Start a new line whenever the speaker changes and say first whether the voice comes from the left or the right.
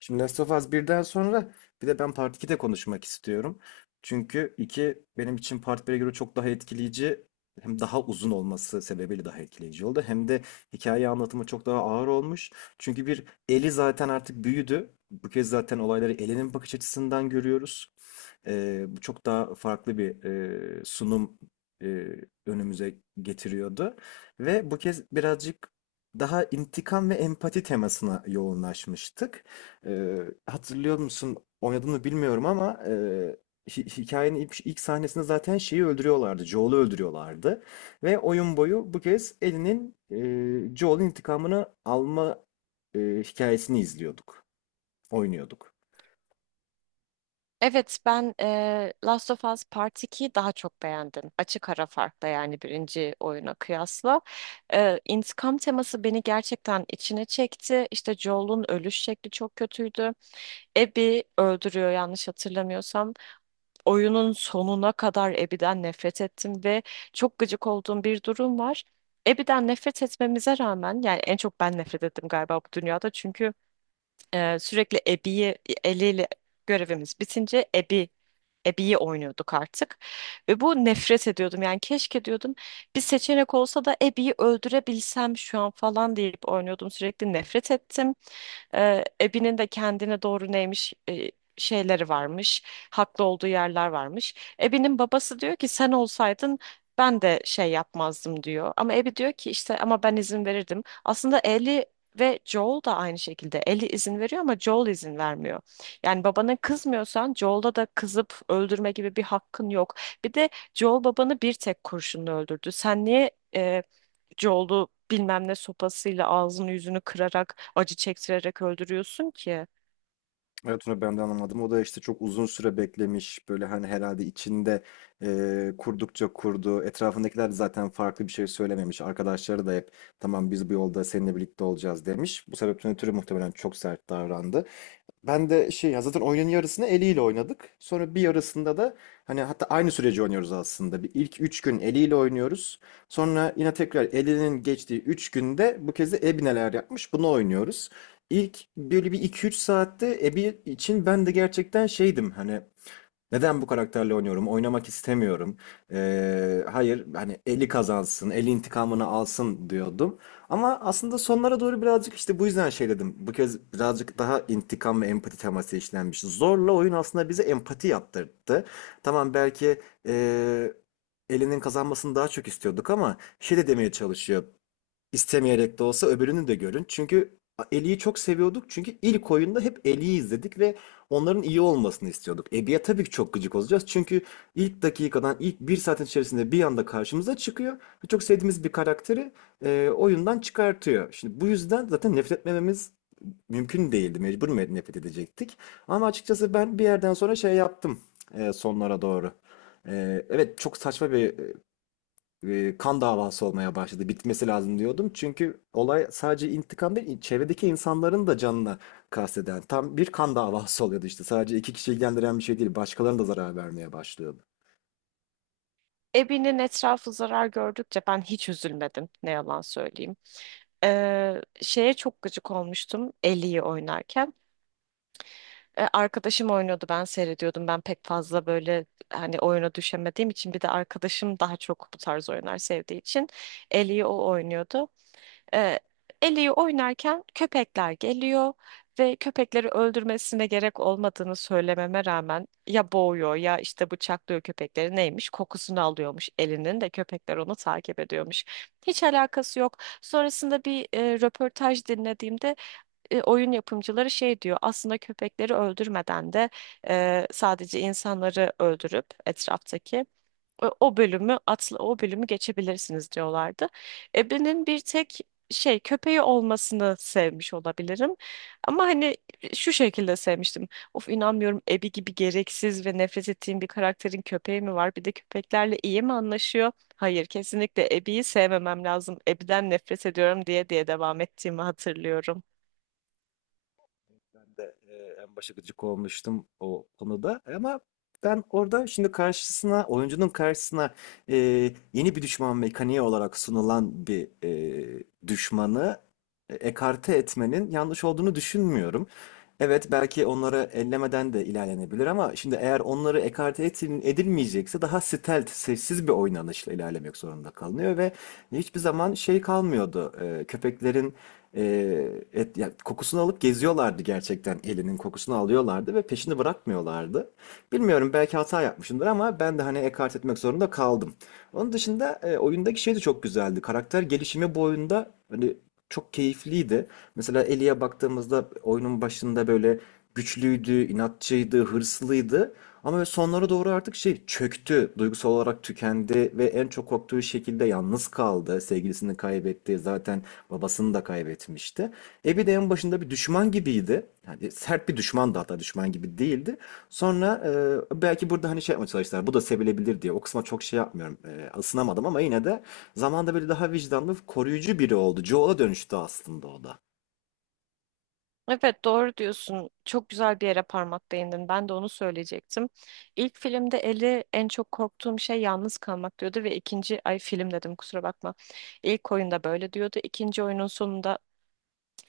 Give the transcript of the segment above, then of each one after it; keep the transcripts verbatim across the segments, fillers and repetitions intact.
left: Şimdi Last of Us birden sonra bir de ben Part ikide konuşmak istiyorum. Çünkü iki benim için Part bire göre çok daha etkileyici, hem daha uzun olması sebebiyle daha etkileyici oldu. Hem de hikaye anlatımı çok daha ağır olmuş. Çünkü bir Eli zaten artık büyüdü. Bu kez zaten olayları elinin bakış açısından görüyoruz. Ee, bu çok daha farklı bir e, sunum e, önümüze getiriyordu. Ve bu kez birazcık daha intikam ve empati temasına yoğunlaşmıştık. Ee, Hatırlıyor musun? Oynadığını bilmiyorum ama e, hi- hikayenin ilk, ilk sahnesinde zaten şeyi öldürüyorlardı. Joel'ı öldürüyorlardı. Ve oyun boyu bu kez Ellie'nin e, Joel'in intikamını alma e, hikayesini izliyorduk. Oynuyorduk.
right: Evet ben eee, Last of Us Part ikiyi daha çok beğendim. Açık ara farkla yani birinci oyuna kıyasla. Eee intikam teması beni gerçekten içine çekti. İşte Joel'un ölüş şekli çok kötüydü. Abby öldürüyor yanlış hatırlamıyorsam. Oyunun sonuna kadar Abby'den nefret ettim ve çok gıcık olduğum bir durum var. Abby'den nefret etmemize rağmen yani en çok ben nefret ettim galiba bu dünyada çünkü eee, sürekli Abby'yi eliyle görevimiz bitince Abby ebeyi oynuyorduk artık. Ve bu nefret ediyordum. Yani keşke diyordum bir seçenek olsa da ebeyi öldürebilsem şu an falan deyip oynuyordum. Sürekli nefret ettim. E, Abby'nin de kendine doğru neymiş e, şeyleri varmış. Haklı olduğu yerler varmış. Abby'nin babası diyor ki sen olsaydın ben de şey yapmazdım diyor. Ama Abby diyor ki işte ama ben izin verirdim. Aslında Ellie ve Joel da aynı şekilde. Ellie izin veriyor ama Joel izin vermiyor. Yani babana kızmıyorsan Joel'da da kızıp öldürme gibi bir hakkın yok. Bir de Joel babanı bir tek kurşunla öldürdü. Sen niye e, yoldu bilmem ne sopasıyla ağzını yüzünü kırarak acı çektirerek öldürüyorsun ki.
left: Evet, onu ben de anlamadım. O da işte çok uzun süre beklemiş. Böyle hani herhalde içinde e, kurdukça kurdu. Etrafındakiler de zaten farklı bir şey söylememiş. Arkadaşları da hep tamam biz bu yolda seninle birlikte olacağız demiş. Bu sebepten ötürü muhtemelen çok sert davrandı. Ben de şey ya, zaten oyunun yarısını eliyle oynadık. Sonra bir yarısında da hani, hatta aynı süreci oynuyoruz aslında. Bir ilk üç gün eliyle oynuyoruz. Sonra yine tekrar elinin geçtiği üç günde bu kez de Ebi neler yapmış bunu oynuyoruz. İlk böyle bir iki üç saatte Ebi için ben de gerçekten şeydim hani, neden bu karakterle oynuyorum? Oynamak istemiyorum. Ee, hayır, hani eli kazansın, eli intikamını alsın diyordum. Ama aslında sonlara doğru birazcık işte bu yüzden şey dedim. Bu kez birazcık daha intikam ve empati teması işlenmiş. Zorla oyun aslında bize empati yaptırdı. Tamam, belki ee, elinin kazanmasını daha çok istiyorduk ama şey de demeye çalışıyor, istemeyerek de olsa öbürünü de görün. Çünkü Ellie'yi çok seviyorduk. Çünkü ilk oyunda hep Ellie'yi izledik ve onların iyi olmasını istiyorduk. Abby'ye tabii ki çok gıcık olacağız. Çünkü ilk dakikadan, ilk bir saatin içerisinde bir anda karşımıza çıkıyor. Ve çok sevdiğimiz bir karakteri e, oyundan çıkartıyor. Şimdi bu yüzden zaten nefret etmememiz mümkün değildi. Mecbur me- nefret edecektik. Ama açıkçası ben bir yerden sonra şey yaptım e, sonlara doğru. E, evet çok saçma bir e, kan davası olmaya başladı. Bitmesi lazım diyordum. Çünkü olay sadece intikam değil, çevredeki insanların da canına kasteden tam bir kan davası oluyordu işte. Sadece iki kişi ilgilendiren bir şey değil, başkalarına da zarar vermeye başlıyordu.
right: Ebi'nin etrafı zarar gördükçe ben hiç üzülmedim ne yalan söyleyeyim. Ee, şeye çok gıcık olmuştum Ellie'yi oynarken. Ee, arkadaşım oynuyordu ben seyrediyordum. Ben pek fazla böyle hani oyuna düşemediğim için bir de arkadaşım daha çok bu tarz oyunlar sevdiği için Ellie'yi o oynuyordu. E, Eli'yi oynarken köpekler geliyor ve köpekleri öldürmesine gerek olmadığını söylememe rağmen ya boğuyor ya işte bıçaklıyor köpekleri neymiş kokusunu alıyormuş elinin de köpekler onu takip ediyormuş. Hiç alakası yok. Sonrasında bir e, röportaj dinlediğimde e, oyun yapımcıları şey diyor aslında köpekleri öldürmeden de e, sadece insanları öldürüp etraftaki o o bölümü atla o bölümü geçebilirsiniz diyorlardı. Ebe'nin bir tek şey köpeği olmasını sevmiş olabilirim. Ama hani e, şu şekilde sevmiştim. Of inanmıyorum Ebi gibi gereksiz ve nefret ettiğim bir karakterin köpeği mi var? Bir de köpeklerle iyi mi anlaşıyor? Hayır, kesinlikle Ebi'yi sevmemem lazım. Ebi'den nefret ediyorum diye diye devam ettiğimi hatırlıyorum.
left: Ben de e, en başa gıcık olmuştum o konuda ama ben orada şimdi karşısına oyuncunun karşısına e, yeni bir düşman mekaniği olarak sunulan bir e, düşmanı e, ekarte etmenin yanlış olduğunu düşünmüyorum. Evet, belki onları ellemeden de ilerlenebilir ama şimdi eğer onları ekarte etin- edilmeyecekse daha stealth, sessiz bir oynanışla ilerlemek zorunda kalınıyor ve hiçbir zaman şey kalmıyordu. E, köpeklerin e, et, ya kokusunu alıp geziyorlardı, gerçekten elinin kokusunu alıyorlardı ve peşini bırakmıyorlardı. Bilmiyorum, belki hata yapmışımdır ama ben de hani ekart etmek zorunda kaldım. Onun dışında e, oyundaki şey de çok güzeldi. Karakter gelişimi bu oyunda hani çok keyifliydi. Mesela Ellie'ye baktığımızda oyunun başında böyle güçlüydü, inatçıydı, hırslıydı. Ama sonlara doğru artık şey çöktü, duygusal olarak tükendi ve en çok korktuğu şekilde yalnız kaldı. Sevgilisini kaybetti. Zaten babasını da kaybetmişti. E de en başında bir düşman gibiydi. Yani sert bir düşmandı, hatta düşman gibi değildi. Sonra e, belki burada hani şey yapmaya çalıştılar. Bu da sevilebilir diye. O kısma çok şey yapmıyorum. E, ısınamadım ama yine de zamanda böyle daha vicdanlı, koruyucu biri oldu. Joel'a dönüştü aslında o da.
right: Evet doğru diyorsun. Çok güzel bir yere parmak değindin. Ben de onu söyleyecektim. İlk filmde Ellie en çok korktuğum şey yalnız kalmak diyordu ve ikinci ay film dedim kusura bakma. İlk oyunda böyle diyordu. İkinci oyunun sonunda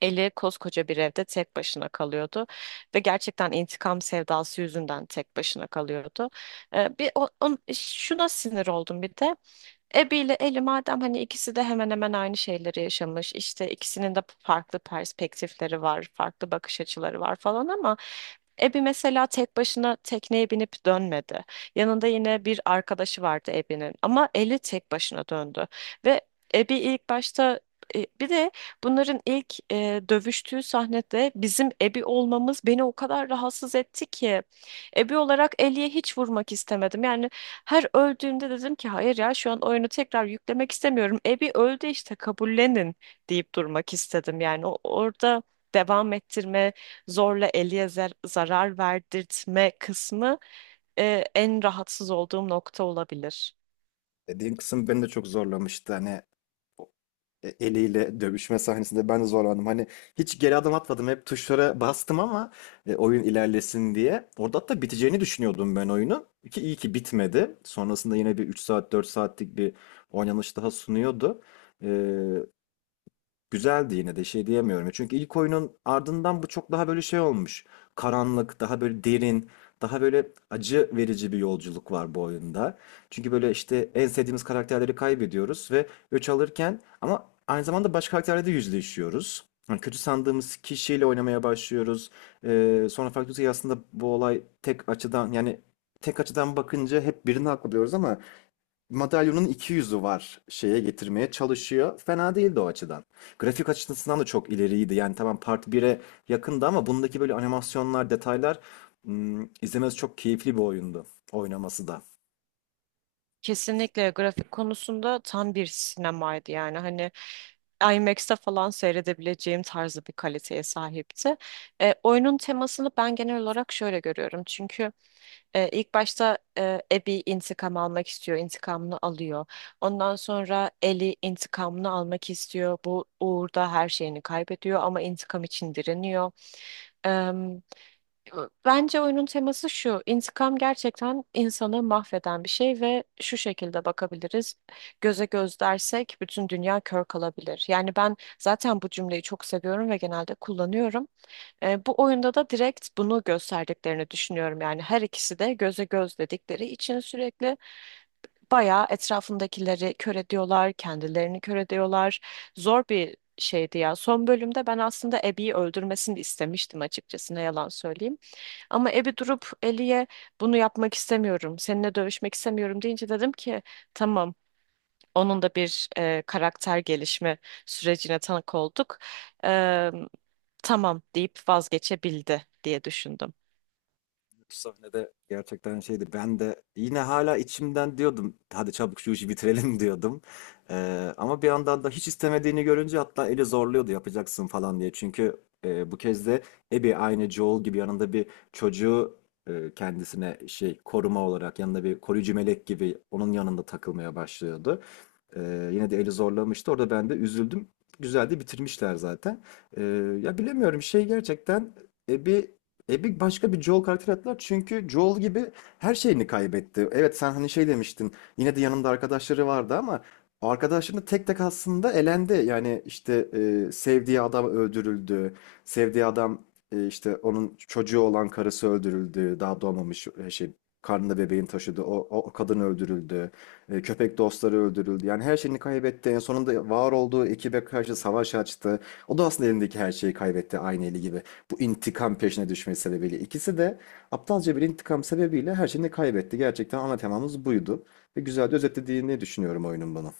right: Ellie koskoca bir evde tek başına kalıyordu ve gerçekten intikam sevdası yüzünden tek başına kalıyordu. Ee, bir o, on- şuna sinir oldum bir de. Abby ile Ellie madem hani ikisi de hemen hemen aynı şeyleri yaşamış. İşte ikisinin de farklı perspektifleri var, farklı bakış açıları var falan ama Abby mesela tek başına tekneye binip dönmedi. Yanında yine bir arkadaşı vardı Abby'nin ama Ellie tek başına döndü. Ve Abby ilk başta e, bir de bunların ilk e, dövüştüğü sahnede bizim Abby olmamız beni o kadar rahatsız etti ki. Ebe olarak Ellie'ye hiç vurmak istemedim. Yani her öldüğümde dedim ki hayır ya şu an oyunu tekrar yüklemek istemiyorum. Abby öldü işte kabullenin deyip durmak istedim. Yani o- orada devam ettirme, zorla Ellie'ye zar- zarar verdirtme kısmı e, en rahatsız olduğum nokta olabilir.
left: Dediğin kısım beni de çok zorlamıştı. Hani e, eliyle dövüşme sahnesinde ben de zorlandım. Hani hiç geri adım atmadım. Hep tuşlara bastım ama e, oyun ilerlesin diye. Orada hatta biteceğini düşünüyordum ben oyunun. Ki iyi ki bitmedi. Sonrasında yine bir üç saat dört saatlik bir oynanış daha sunuyordu. E, Güzeldi yine de şey diyemiyorum. Çünkü ilk oyunun ardından bu çok daha böyle şey olmuş. Karanlık, daha böyle derin, daha böyle acı verici bir yolculuk var bu oyunda. Çünkü böyle işte en sevdiğimiz karakterleri kaybediyoruz ve öç alırken ama aynı zamanda başka karakterlerle de yüzleşiyoruz. Yani kötü sandığımız kişiyle oynamaya başlıyoruz. Ee, sonra fark ediyoruz ki aslında bu olay tek açıdan, yani tek açıdan bakınca hep birini haklı diyoruz ama madalyonun iki yüzü var şeye getirmeye çalışıyor. Fena değildi o açıdan. Grafik açısından da çok ileriydi. Yani tamam Part bire yakındı ama bundaki böyle animasyonlar, detaylar, hmm, izlemesi çok keyifli bir oyundu. Oynaması da.
right: Kesinlikle grafik konusunda tam bir sinemaydı yani hani I M A X'te falan seyredebileceğim tarzı bir kaliteye sahipti. E, oyunun temasını ben genel olarak şöyle görüyorum çünkü e, ilk başta e, Abby intikam almak istiyor, intikamını alıyor. Ondan sonra Ellie intikamını almak istiyor, bu uğurda her şeyini kaybediyor ama intikam için direniyor. Bence oyunun teması şu. İntikam gerçekten insanı mahveden bir şey ve şu şekilde bakabiliriz. Göze göz dersek bütün dünya kör kalabilir. Yani ben zaten bu cümleyi çok seviyorum ve genelde kullanıyorum. E, bu oyunda da direkt bunu gösterdiklerini düşünüyorum. Yani her ikisi de göze göz dedikleri için sürekli bayağı etrafındakileri kör ediyorlar, kendilerini kör ediyorlar. Zor bir şeydi ya. Son bölümde ben aslında Abby'yi öldürmesini istemiştim açıkçası ne yalan söyleyeyim. Ama Ebi durup Eli'ye bunu yapmak istemiyorum, seninle dövüşmek istemiyorum deyince dedim ki tamam onun da bir e, karakter gelişme sürecine tanık olduk. E, tamam deyip vazgeçebildi diye düşündüm.
left: Bu sahnede gerçekten şeydi. Ben de yine hala içimden diyordum. Hadi çabuk şu işi bitirelim diyordum. Ee, ama bir yandan da hiç istemediğini görünce, hatta eli zorluyordu yapacaksın falan diye. Çünkü e, bu kez de Abby aynı Joel gibi yanında bir çocuğu, e, kendisine şey, koruma olarak yanında bir koruyucu melek gibi onun yanında takılmaya başlıyordu. Eee, yine de eli zorlamıştı. Orada ben de üzüldüm. Güzel de bitirmişler zaten. Eee, ya bilemiyorum şey, gerçekten Ebi Ebi başka bir Joel karakteri attılar. Çünkü Joel gibi her şeyini kaybetti. Evet sen hani şey demiştin. Yine de yanında arkadaşları vardı ama arkadaşlarını tek tek aslında elendi. Yani işte eee, sevdiği adam öldürüldü. Sevdiği adam eee, işte onun çocuğu olan karısı öldürüldü. Daha doğmamış e, şey, karnında bebeğin taşıdı. o, o kadın öldürüldü. E, köpek dostları öldürüldü. Yani her şeyini kaybetti. En sonunda var olduğu ekibe karşı savaş açtı. O da aslında elindeki her şeyi kaybetti aynı eli gibi. Bu intikam peşine düşmesi sebebiyle. İkisi de aptalca bir intikam sebebiyle her şeyini kaybetti. Gerçekten ana temamız buydu. Ve güzel de özetlediğini düşünüyorum oyunun bana.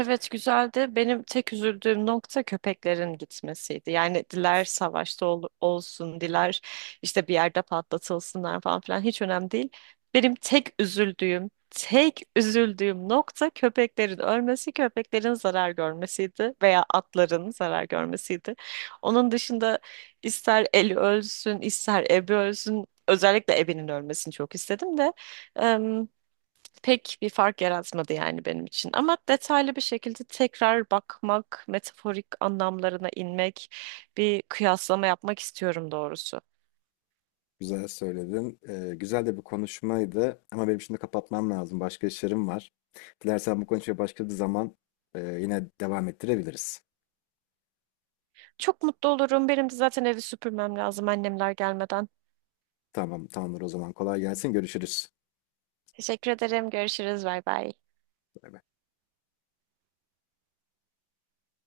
right: Evet güzeldi. Benim tek üzüldüğüm nokta köpeklerin gitmesiydi. Yani diler savaşta ol- olsun, diler işte bir yerde patlatılsınlar falan filan hiç önemli değil. Benim tek üzüldüğüm, tek üzüldüğüm nokta köpeklerin ölmesi, köpeklerin zarar görmesiydi veya atların zarar görmesiydi. Onun dışında ister Eli ölsün, ister Ebi ölsün. Özellikle Ebi'nin ölmesini çok istedim de pek bir fark yaratmadı yani benim için. Ama detaylı bir şekilde tekrar bakmak, metaforik anlamlarına inmek, bir kıyaslama yapmak istiyorum doğrusu.
left: Güzel söyledin. Ee, güzel de bir konuşmaydı. Ama benim şimdi kapatmam lazım. Başka işlerim var. Dilersen bu konuşmaya başka bir zaman e, yine devam ettirebiliriz.
right: Çok mutlu olurum. Benim de zaten evi süpürmem lazım annemler gelmeden.
left: Tamam, tamamdır o zaman. Kolay gelsin. Görüşürüz.
right: Teşekkür ederim. Görüşürüz. Bay bay.
left: Bay bay.